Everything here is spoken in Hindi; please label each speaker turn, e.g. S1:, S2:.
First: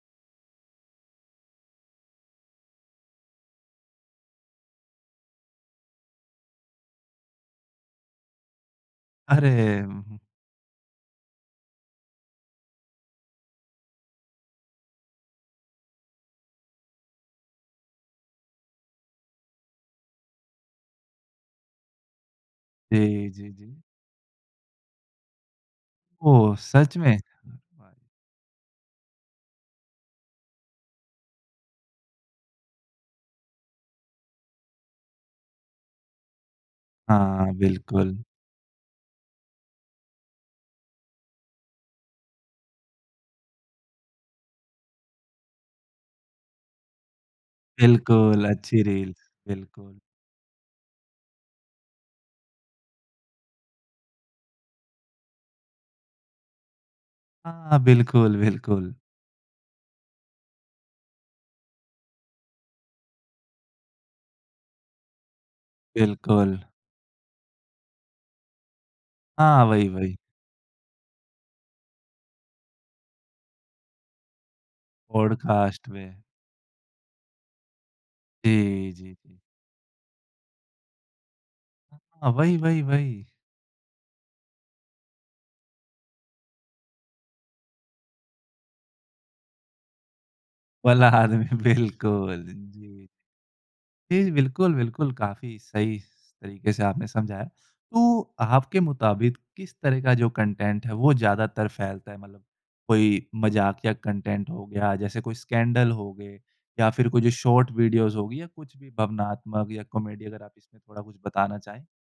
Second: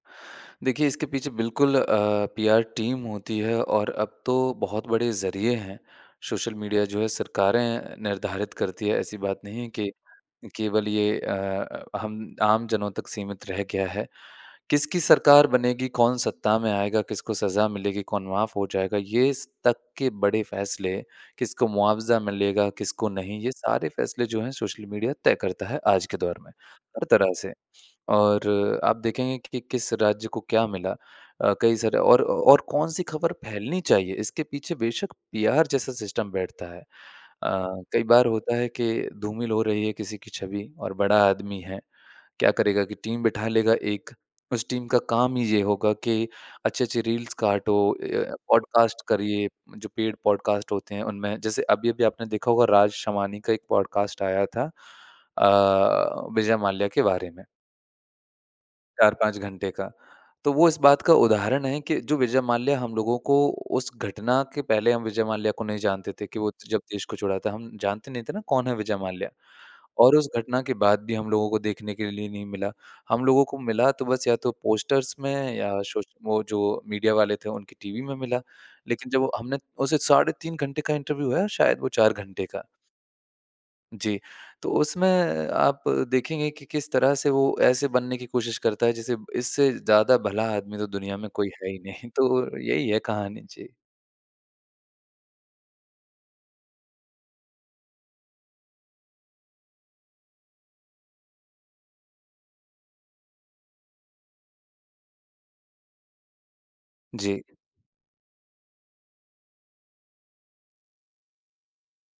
S1: देखिए, इसके पीछे बिल्कुल अ, पीआर टीम होती है और अब तो बहुत बड़े ज़रिए हैं, सोशल मीडिया जो है सरकारें निर्धारित करती हैं, ऐसी बात
S2: अरे!
S1: नहीं है कि
S2: उम, हुँ।
S1: केवल ये अ अ, हम आमजनों तक सीमित रह गया है। किसकी सरकार बनेगी, कौन सत्ता में आएगा, किसको सज़ा मिलेगी, कौन माफ़ हो जाएगा, ये स तक के बड़े फैसले किसको मुआवज़ा मिलेगा, किसको
S2: जी,
S1: नहीं?
S2: जी,
S1: ये
S2: जी।
S1: सारे फैसले जो हैं सोशल मीडिया तय करता है आज के दौर में,
S2: ओह! सच
S1: हर
S2: में?
S1: तरह
S2: क्या
S1: से।
S2: बात।
S1: और आप देखेंगे कि किस राज्य को क्या मिला? अ, कई सारे और और कौन-सी खबर फैलनी चाहिए, इसके पीछे बेशक पीआर जैसा सिस्टम बैठता है। अ,
S2: हाँ,
S1: कई
S2: बिल्कुल।
S1: बार होता है कि धूमिल हो रही है किसी की छवि और बड़ा आदमी है, क्या करेगा कि टीम बिठा लेगा एक, उस टीम का काम ही ये होगा कि अच्छे-अच्छे रील्स काटो अ, य
S2: बिल्कुल, अच्छी
S1: पॉडकास्ट
S2: रील,
S1: करिए। जो
S2: बिल्कुल।
S1: पेड पॉडकास्ट होते हैं उनमें जैसे अभी-अभी आपने देखा होगा राज शमानी का एक पॉडकास्ट आया था अ, विजय माल्या के बारे में
S2: हाँ, बिल्कुल, बिल्कुल।
S1: 4-5 घंटे का, तो वो इस बात का उदाहरण है कि जो विजय माल्या हम लोगों को उस घटना के पहले हम विजय माल्या को नहीं जानते थे, कि वो
S2: बिल्कुल।
S1: त जब देश को छोड़ा था, हम जानते नहीं थे ना कौन है विजय माल्या?
S2: हाँ, वही,
S1: और
S2: वही।
S1: उस घटना के बाद भी हम लोगों को देखने के लिए नहीं मिला। हम लोगों को मिला तो बस या तो पोस्टर्स में या
S2: पॉडकास्ट
S1: सोश
S2: में।
S1: वो जो मीडिया वाले थे उनकी टीवी में मिला।
S2: जी,
S1: लेकिन
S2: जी,
S1: जब
S2: जी।
S1: हमने उसे साढ़े 3 घंटे का इंटरव्यू है शायद वो 4
S2: हाँ,
S1: घंटे
S2: वही,
S1: का।
S2: वही, वही।
S1: जी। तो उसमें आप देखेंगे कि किस तरह से वो ऐसे बनने की कोशिश करता है, जैसे ब इससे ज़्यादा भला आदमी तो
S2: वल्ला
S1: दुनिया में कोई
S2: आदमी
S1: है ही नहीं।
S2: बिल्कुल,
S1: तो यही है
S2: जी।
S1: कहानी। जी।
S2: जी, बिल्कुल, बिल्कुल, काफ़ी सही स तरीके से आपने समझाया। तो, आपके मुताबिक किस तरह का जो कन्टेंट है वो ज़्यादातर फैलता है? मतलब कोई मज़ाकिया कन्टेंट हो गया, जैसे कोई स्कैंडल हो गए या फिर कुछ
S1: जी।
S2: शॉर्ट वीडियोज़ हो गईं या कुछ भी भावनात्मक या कॉमेडी? अगर आप इसमें थोड़ा कुछ बताना चाहें।